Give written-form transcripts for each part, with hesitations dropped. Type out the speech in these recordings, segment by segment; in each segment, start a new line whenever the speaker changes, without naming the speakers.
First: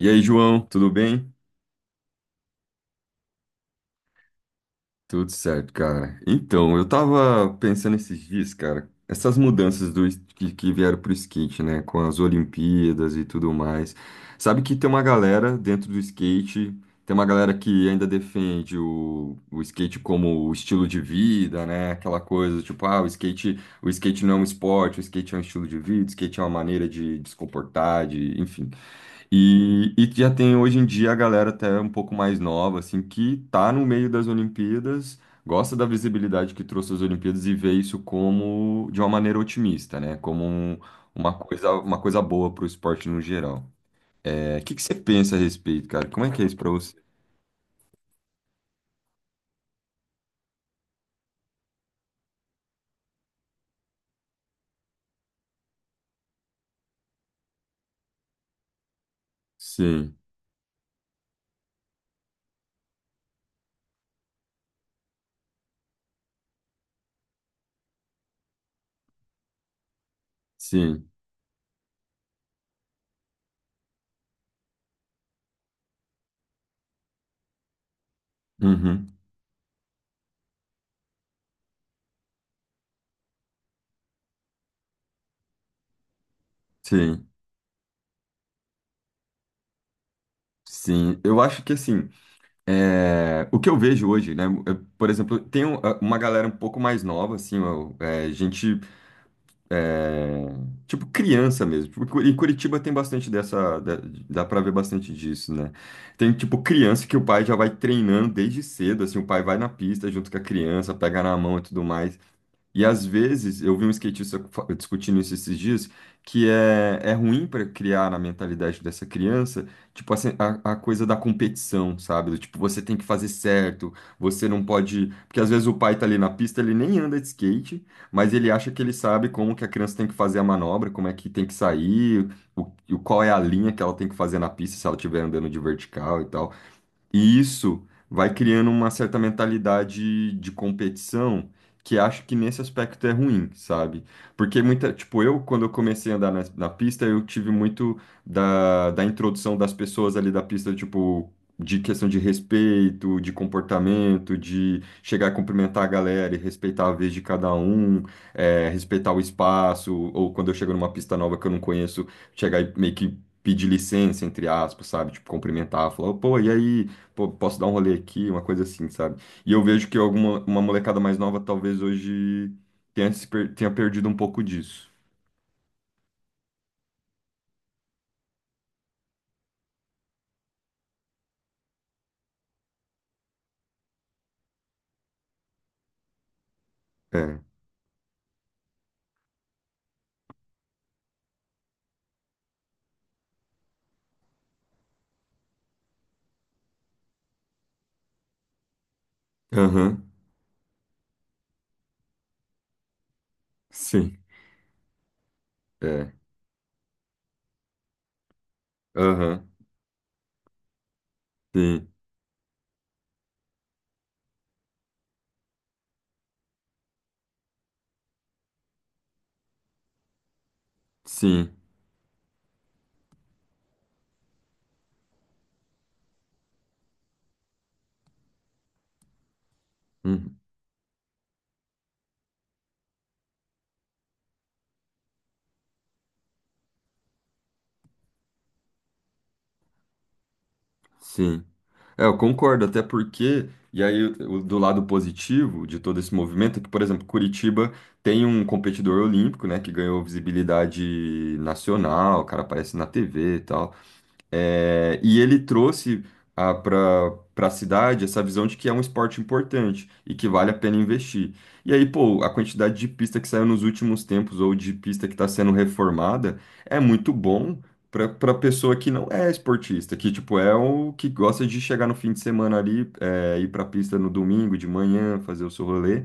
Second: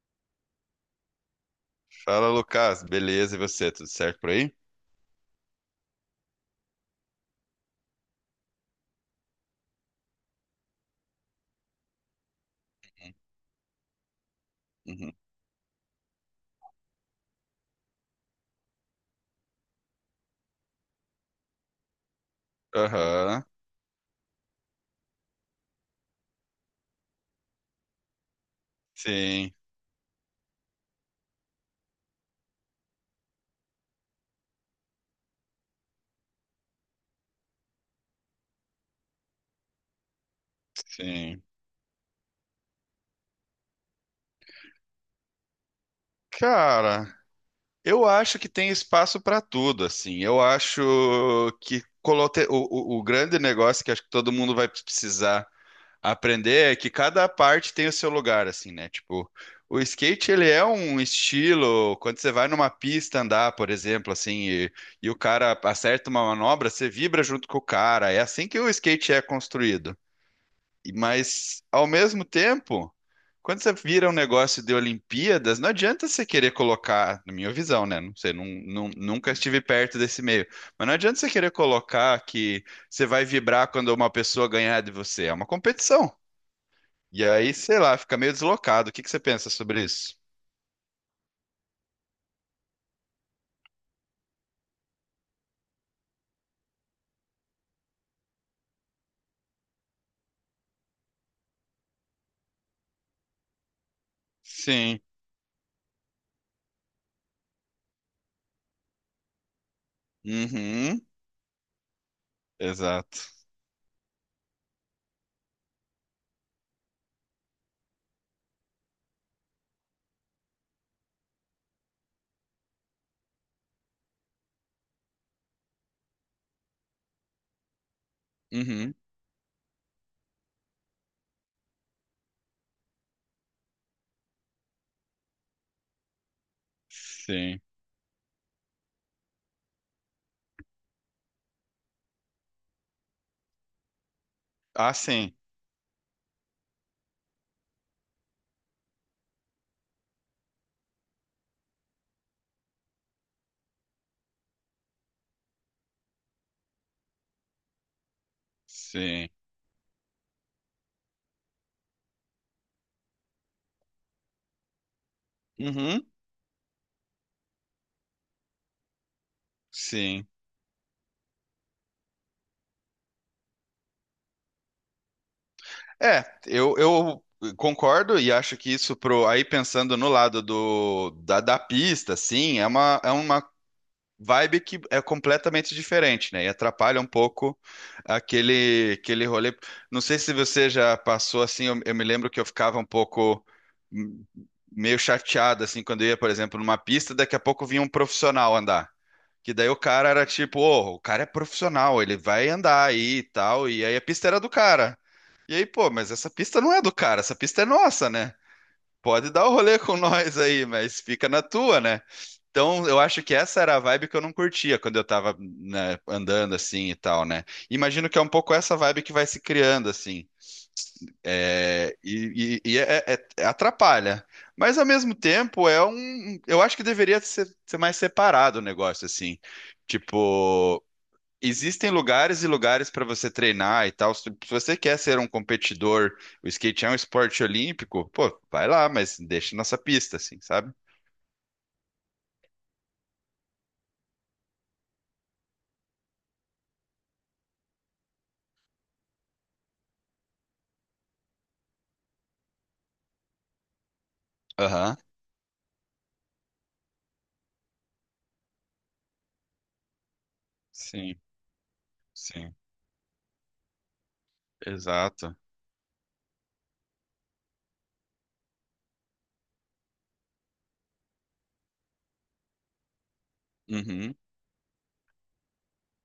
E aí, João, tudo bem?
Fala, Lucas. Beleza, e você? Tudo certo por aí?
Tudo certo, cara. Então, eu tava pensando esses dias, cara, essas mudanças que vieram pro skate, né? Com as Olimpíadas e tudo mais. Sabe que tem uma
Uhum.
galera dentro do skate, tem uma galera que ainda defende o skate como o estilo de vida, né? Aquela coisa, tipo, ah,
Aham.
o skate não é um esporte, o skate é um estilo de vida, o skate é uma maneira de se comportar, de, enfim.
Sim,
E já tem hoje em dia a galera até um pouco mais nova, assim, que tá no meio das Olimpíadas, gosta da visibilidade que trouxe as Olimpíadas e vê isso como de uma maneira otimista, né? Uma
sim.
coisa, uma coisa boa para o esporte no geral. É, o que que você pensa a respeito, cara? Como é que é isso para você?
Cara, eu acho que tem espaço para tudo, assim. Eu acho que o grande negócio que acho que todo mundo vai precisar aprender é que cada parte tem o seu lugar, assim, né? Tipo, o
Sim,
skate, ele é um estilo, quando você vai numa pista andar, por exemplo, assim, e o cara acerta uma manobra, você vibra junto com o cara. É assim que o skate é construído.
sim,
Mas, ao mesmo tempo, quando você vira um negócio de Olimpíadas, não adianta você querer colocar, na minha visão, né? Não sei,
uhum,
nunca estive perto desse meio. Mas não adianta você querer colocar que você vai vibrar quando uma pessoa ganhar de você. É uma competição. E
sim,
aí, sei lá, fica meio deslocado. O que que você pensa sobre isso?
sim. Eu acho que assim, é, o que eu vejo hoje, né? Por exemplo, uma galera um pouco mais nova, assim, é, é, tipo criança mesmo. Tipo, em Curitiba tem bastante dá pra ver
Sim.
bastante disso, né? Tem tipo criança que o pai já vai treinando desde cedo, assim, o pai vai na pista junto com a criança,
Uhum.
pega na mão e tudo mais. E às
Exato.
vezes, eu vi um skatista discutindo isso esses dias, que é ruim para criar na mentalidade dessa criança, tipo, assim, a coisa da competição, sabe? Do tipo, você tem que fazer certo, você não pode. Porque às vezes o pai tá ali na pista, ele nem anda de skate, mas ele acha que ele
Uhum.
sabe como que a criança tem que fazer a manobra, como é que tem que sair, qual é a linha que ela tem que fazer na pista se ela estiver andando de vertical e tal. E
Sim.
isso vai criando uma certa mentalidade de competição que acho que nesse aspecto é ruim, sabe? Porque
Ah,
muita, tipo,
sim.
eu, quando eu comecei a andar na pista, eu tive muito da introdução das pessoas ali da pista, tipo, de questão de respeito, de comportamento, de chegar a cumprimentar a galera e respeitar a vez de cada um, é, respeitar o
Sim.
espaço, ou quando eu chego numa pista nova que eu não conheço, chegar e meio que pedir licença, entre aspas, sabe? Tipo, cumprimentar,
Uhum.
falar, pô, e aí? Pô, posso dar um rolê aqui, uma coisa assim, sabe? E eu vejo que
Sim.
alguma uma molecada mais nova talvez hoje tenha, se per- tenha perdido um pouco disso.
É, eu concordo e acho que isso pro aí pensando no lado do da pista, sim, é uma vibe que é completamente diferente, né? E atrapalha um
É.
pouco aquele rolê. Não sei se você já passou assim, eu me lembro que eu ficava um pouco hum, meio chateado assim quando eu ia, por exemplo, numa pista, daqui a pouco vinha um profissional andar. Que daí o
Aham.
cara era tipo, ô, o cara é profissional, ele vai andar aí e tal, e aí a
Sim.
pista era do cara. E aí, pô, mas
É.
essa pista não é do cara, essa pista é nossa, né? Pode dar
Aham.
o rolê com nós aí, mas fica na tua,
Sim.
né? Então, eu acho que essa era a vibe que eu não curtia quando eu tava, né, andando assim e tal, né? Imagino que é um pouco essa vibe que vai se criando, assim.
Sim.
É, atrapalha. Mas, ao mesmo tempo, é um. Eu acho que deveria ser, mais separado o negócio, assim.
Uhum.
Tipo. Existem lugares e lugares para você treinar e tal. Se você quer ser um competidor, o skate é um esporte olímpico, pô, vai lá, mas deixa nossa pista, assim, sabe?
Sim. É, eu concordo, até porque. E aí, do lado positivo de todo esse movimento é que, por exemplo, Curitiba tem um competidor olímpico, né, que ganhou visibilidade nacional, o cara aparece na TV e tal.
Aham.
É, e ele trouxe para a cidade essa visão de que é um esporte importante e que vale a pena
Sim,
investir. E aí, pô, a
sim,
quantidade de pista que saiu nos últimos tempos ou de pista que está
exato.
sendo reformada é muito bom para pessoa que não é esportista, que tipo é o que gosta de chegar no fim de semana ali, é, ir para a pista no
Uhum,
domingo de manhã, fazer o seu rolê.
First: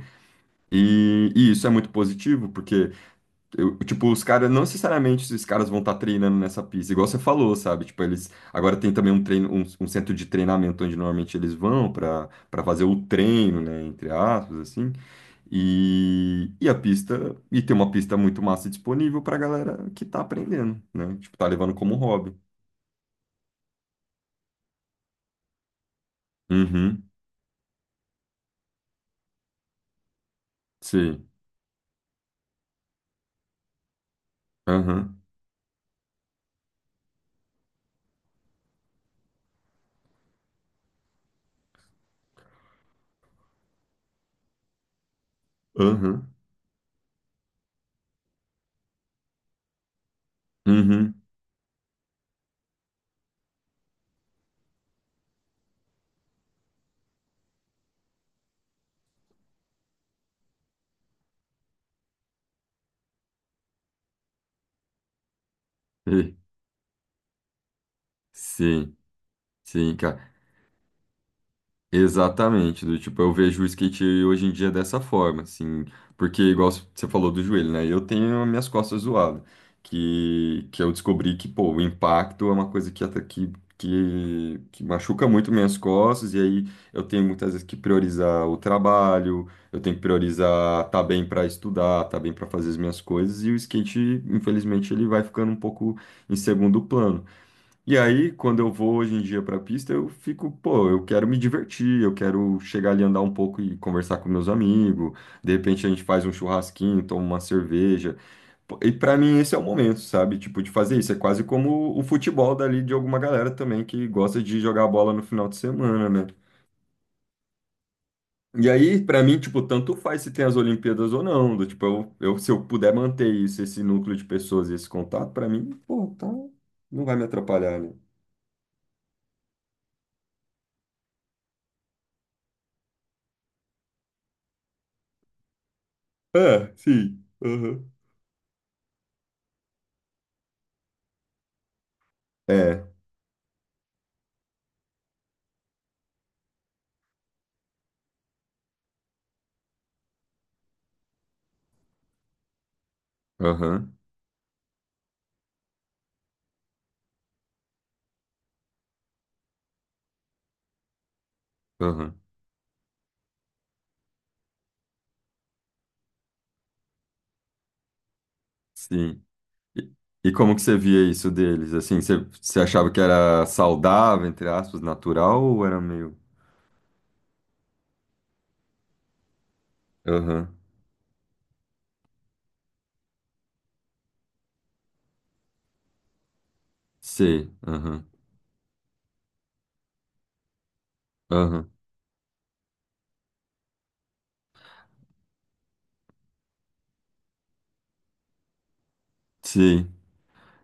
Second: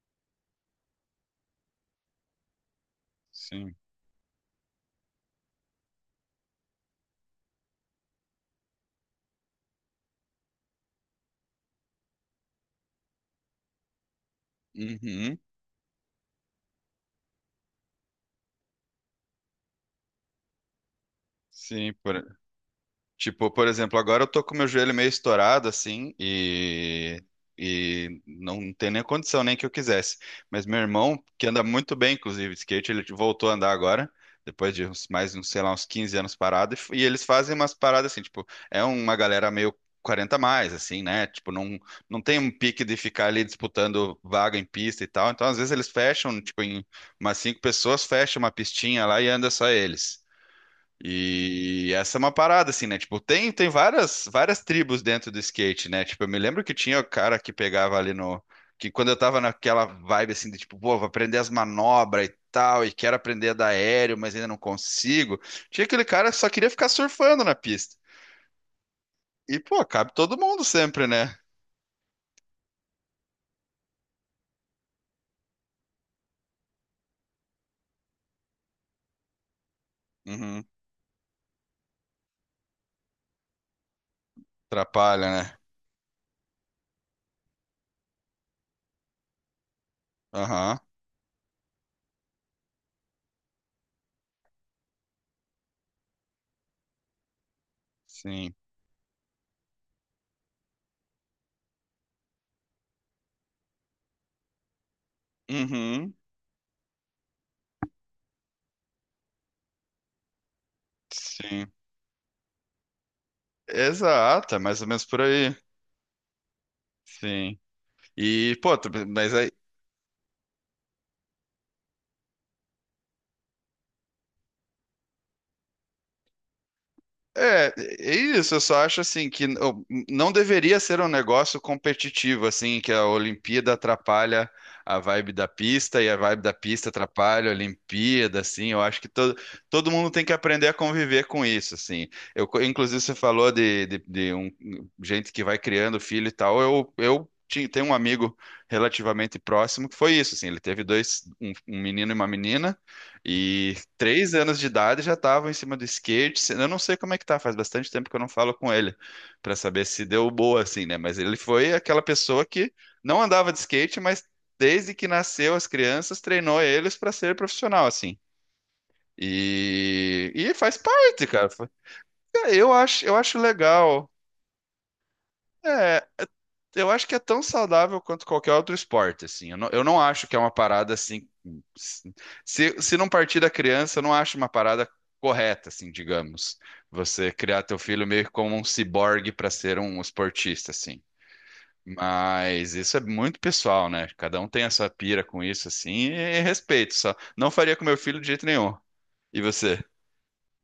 E isso é muito positivo porque
sim,
tipo, os caras, não necessariamente os caras vão estar treinando nessa pista, igual você falou, sabe? Tipo, eles agora tem também um treino, um centro de treinamento onde normalmente eles vão para fazer o treino, né? Entre aspas, assim.
uhum,
E a pista, e tem uma pista muito massa disponível pra galera que tá aprendendo, né? Tipo, tá levando
sim,
como hobby.
por Tipo, por exemplo, agora eu tô com meu joelho meio estourado, assim,
Uhum,
e não tem nem condição, nem que eu quisesse. Mas meu irmão,
sim.
que anda muito bem, inclusive, de skate, ele voltou a andar agora, depois de uns,
Aham,
mais, uns, sei lá, uns 15 anos parado, e eles fazem umas paradas assim, tipo, é uma galera meio 40 a mais, assim, né? Tipo, não, não tem um pique de ficar ali disputando vaga em pista e tal. Então, às vezes, eles
aham,
fecham, tipo, em umas cinco pessoas, fecha uma pistinha lá e anda só eles.
uhum, uhum.
E essa é uma parada, assim, né? Tipo, tem várias, tribos dentro do skate, né? Tipo, eu me lembro que tinha o cara que pegava ali no. Que quando eu tava naquela vibe, assim, de tipo, pô, vou aprender as manobras e tal, e quero aprender a dar aéreo, mas ainda não consigo. Tinha aquele cara
E,
que só queria ficar surfando na pista.
sim,
E, pô,
sim,
cabe
cara.
todo mundo sempre, né?
Exatamente, do tipo, eu vejo o skate hoje em dia dessa forma, assim, porque igual você falou do joelho, né? Eu tenho as minhas costas zoadas,
Uhum.
que eu descobri que, pô, o impacto é uma coisa que, ata- que machuca
Atrapalha,
muito
né?
minhas costas, e aí eu tenho muitas vezes que priorizar o trabalho, eu tenho que
Aham.
priorizar tá bem para estudar, tá bem para fazer as minhas coisas, e o skate, infelizmente, ele vai ficando um pouco em segundo plano. E aí,
Sim.
quando eu vou hoje em dia para a pista, eu fico, pô, eu quero me divertir, eu quero chegar ali, andar um pouco e conversar com meus amigos. De repente a gente
Uhum.
faz um churrasquinho, toma uma cerveja. Pô, e para mim esse é o momento, sabe? Tipo, de fazer isso. É quase
Sim.
como o futebol dali de alguma galera também que gosta
Exato,
de
é mais
jogar
ou menos
bola no
por
final de
aí.
semana, né?
Sim. E,
E
pô,
aí, pra
mas
mim,
aí
tipo, tanto faz se tem as Olimpíadas ou não. Do, tipo, se eu puder manter isso, esse núcleo de pessoas e esse contato, pra mim, pô, tá, não vai me
é,
atrapalhar, né?
é isso, eu só acho assim que não deveria ser um negócio competitivo, assim, que a Olimpíada atrapalha a vibe da pista e a vibe da
É,
pista
sim.
atrapalha a
Aham.
Olimpíada, assim, eu acho que todo, todo mundo tem que aprender a conviver com isso, assim. Eu,
É,
inclusive, você falou de um, gente que vai criando filho e tal, eu tinha, tenho um amigo relativamente próximo que foi isso, assim, ele teve dois, um menino e uma menina, e
aham,
3 anos de idade já estavam em cima do skate. Eu não sei como é que tá, faz bastante tempo que eu não falo com ele para saber se deu boa assim, né? Mas ele foi aquela
aham,
pessoa que não andava de skate, mas desde que nasceu as crianças treinou eles para ser profissional assim.
sim. E, e
E
como que você
faz
via
parte,
isso
cara.
deles? Assim, você achava que
Eu acho
era
legal.
saudável, entre aspas, natural, ou era
É,
meio...
Eu acho que é tão saudável quanto qualquer outro esporte, assim. Eu não acho que é uma
Aham,
parada assim. Se não partir da criança, eu não acho uma parada correta, assim, digamos. Você
sei,
criar teu
aham,
filho meio que como um ciborgue para ser um esportista, assim.
aham,
Mas isso é muito pessoal, né? Cada um tem a sua pira com isso, assim, e respeito só. Não faria com meu filho de jeito nenhum. E você?
sei.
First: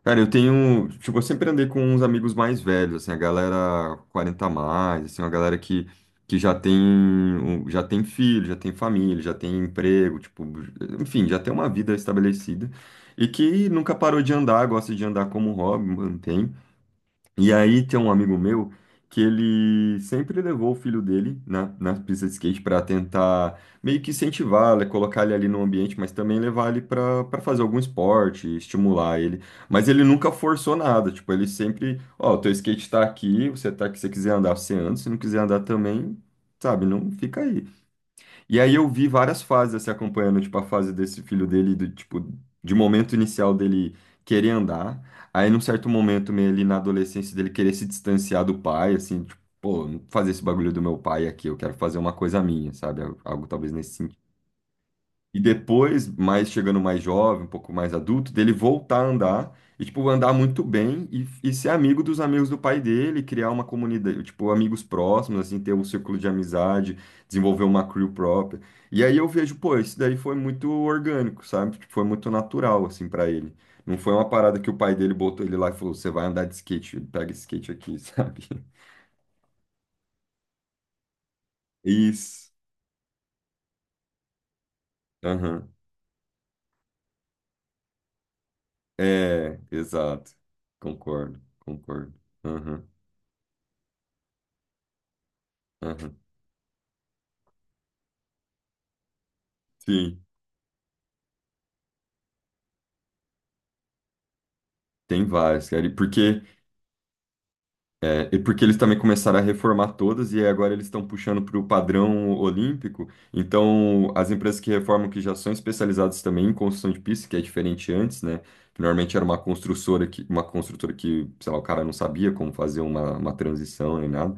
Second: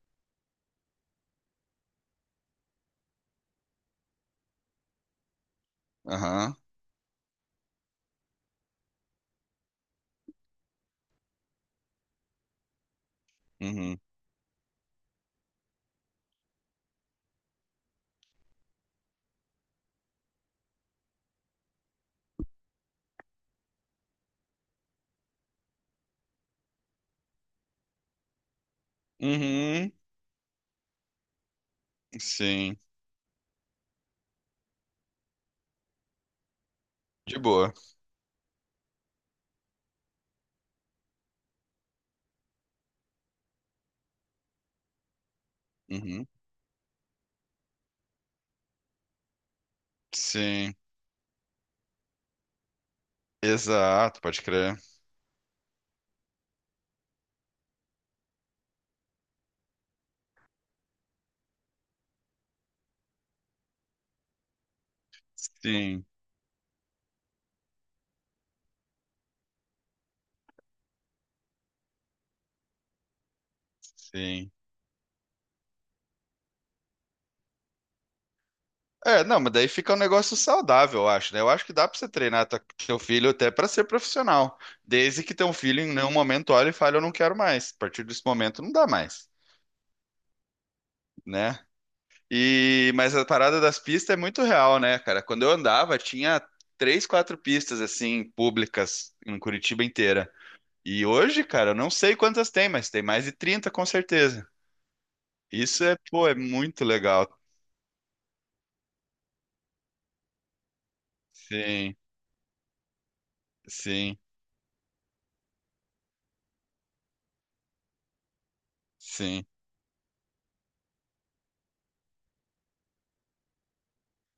Cara, eu tenho... Tipo, eu sempre andei com uns amigos mais velhos, assim, a galera 40 a mais, assim, uma galera que já
Aham.
tem, já tem filho, já tem família, já tem emprego, tipo... Enfim, já tem uma vida estabelecida. E que nunca
Uhum.
parou de andar, gosta de andar como hobby, mantém. E aí tem um amigo meu que ele sempre levou o filho dele na pista de skate para tentar meio que incentivar, né, colocar ele ali no ambiente, mas também levar ele para fazer algum esporte, estimular ele. Mas
Uhum.
ele nunca forçou nada, tipo, ele sempre, ó, teu
Sim.
skate tá aqui, você tá aqui, se você quiser andar, você anda, se não quiser andar também, sabe, não
De
fica aí.
boa.
E aí eu vi várias fases assim, acompanhando, tipo, a fase desse filho dele, do, tipo, de momento inicial dele querer andar. Aí num certo
Uhum.
momento, meio ali na adolescência dele querer se distanciar do pai, assim, tipo, pô, não fazer esse bagulho
Sim.
do meu pai aqui, eu quero fazer uma coisa minha, sabe? Algo, algo talvez nesse
Exato, pode crer.
e depois, mais chegando mais jovem, um pouco mais adulto, dele voltar a andar e, tipo, andar muito bem e ser amigo dos amigos do pai dele, criar uma comunidade, tipo, amigos próximos, assim, ter um
Sim,
círculo de amizade, desenvolver uma crew própria. E aí eu vejo, pô, isso daí foi muito orgânico, sabe? Tipo, foi muito natural, assim, pra ele. Não foi uma
sim.
parada que o pai dele botou ele lá e falou: você vai andar de skate, pega esse skate aqui, sabe?
É, não, mas daí fica um negócio saudável, eu acho, né? Eu acho que dá pra você treinar
Isso.
teu filho até pra ser profissional, desde que teu
Aham.
filho em nenhum momento olhe e fale, eu não quero mais. A partir desse momento não dá mais,
É, exato. Concordo,
né?
concordo. Aham,
E mas a parada das pistas é muito real, né, cara? Quando eu andava,
aham.
tinha três, quatro pistas assim públicas em Curitiba
Sim,
inteira. E hoje, cara, eu não sei quantas tem, mas tem mais de 30 com certeza.
tem várias,
Isso
cara. E
é, pô, é
porque,
muito legal.
é, e porque eles também começaram a reformar todas e agora eles estão puxando para o
Sim,
padrão olímpico. Então,
sim,
as empresas que reformam que já são especializadas também em construção de pista, que é diferente antes, né? Que normalmente era
sim.
uma construtora que, sei lá, o cara não sabia como fazer uma transição nem nada.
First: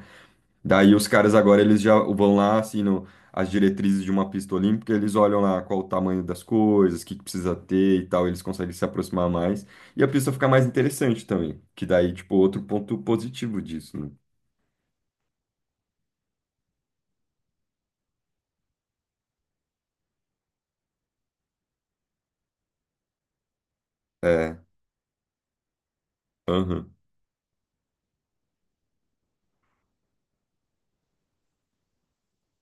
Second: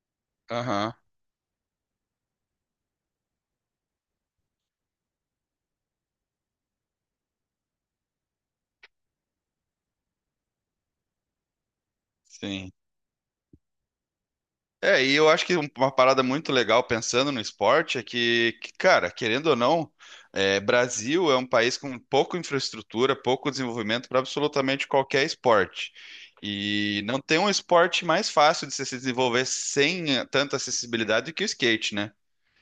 Aham.
Daí os caras agora eles já vão lá, assinam as diretrizes de uma pista olímpica, eles olham lá qual o tamanho das coisas, o que que precisa ter e tal, eles conseguem se aproximar mais. E a pista fica mais interessante também, que daí, tipo, outro
Sim.
ponto positivo disso, né?
É, e eu acho que uma parada muito legal pensando no esporte é que, cara, querendo ou não, é, Brasil é um país com pouca infraestrutura, pouco desenvolvimento para
É,
absolutamente qualquer esporte.
aham,
E não tem um esporte mais fácil de se desenvolver sem tanta acessibilidade que o skate, né?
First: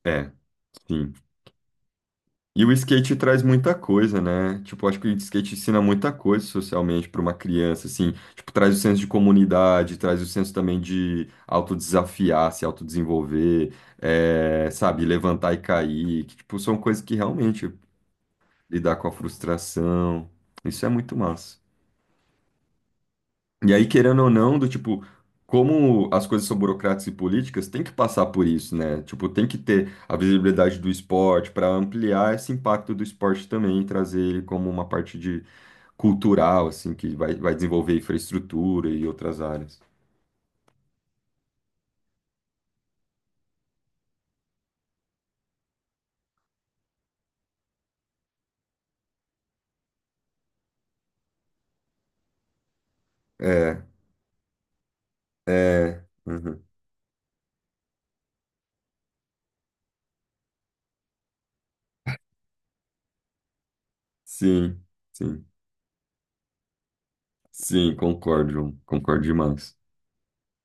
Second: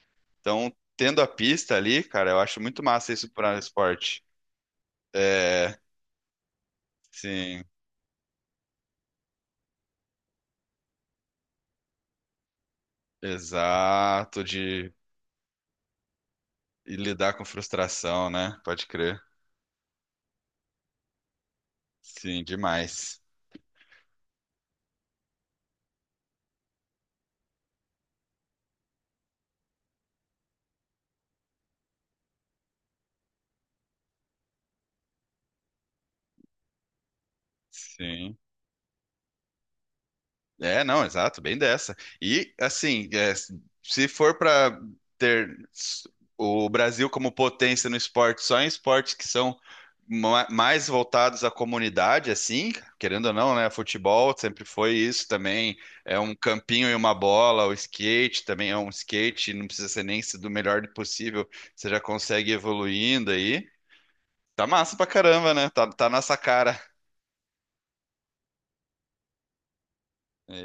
é,
Então,
sim.
tendo a pista ali, cara, eu acho
E o
muito massa
skate
isso
traz
para
muita coisa,
esporte.
né? Tipo, acho que o skate
É,
ensina muita coisa socialmente para uma
sim,
criança, assim. Tipo, traz o senso de comunidade, traz o senso também de autodesafiar, se autodesenvolver,
exato,
é,
de
sabe, levantar e cair. Que, tipo, são
e
coisas que
lidar com
realmente
frustração, né? Pode
lidar com a
crer.
frustração. Isso é muito massa.
Sim, demais.
E aí, querendo ou não, do tipo, como as coisas são burocráticas e políticas, tem que passar por isso, né? Tipo, tem que ter a visibilidade do esporte para ampliar esse impacto do esporte também, e trazer ele como uma parte de cultural, assim, que vai, vai desenvolver
Sim.
infraestrutura e outras áreas.
É, não, exato, bem dessa. E, assim, é, se for para ter s- o Brasil como potência no esporte, só em esportes que são mais voltados à comunidade, assim, querendo ou não, né?
É,
Futebol sempre foi isso também.
é,
É um
uhum.
campinho e uma bola, o skate também é um skate, não precisa ser nem do melhor possível, você já consegue ir evoluindo aí. Tá
Sim,
massa pra
sim,
caramba, né? Tá, tá nessa cara.
sim, concordo, João. Concordo demais.
É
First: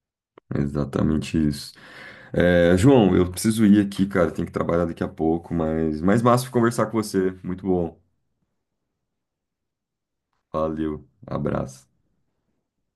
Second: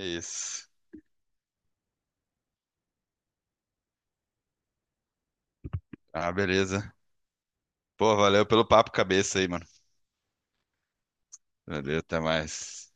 É
isso.
exatamente isso. É, João, eu preciso ir aqui, cara. Tenho que trabalhar daqui a pouco, mas mais
Ah,
massa conversar
beleza.
com você. Muito bom.
Pô, valeu pelo papo cabeça aí, mano.
Valeu, abraço.
Valeu, até mais.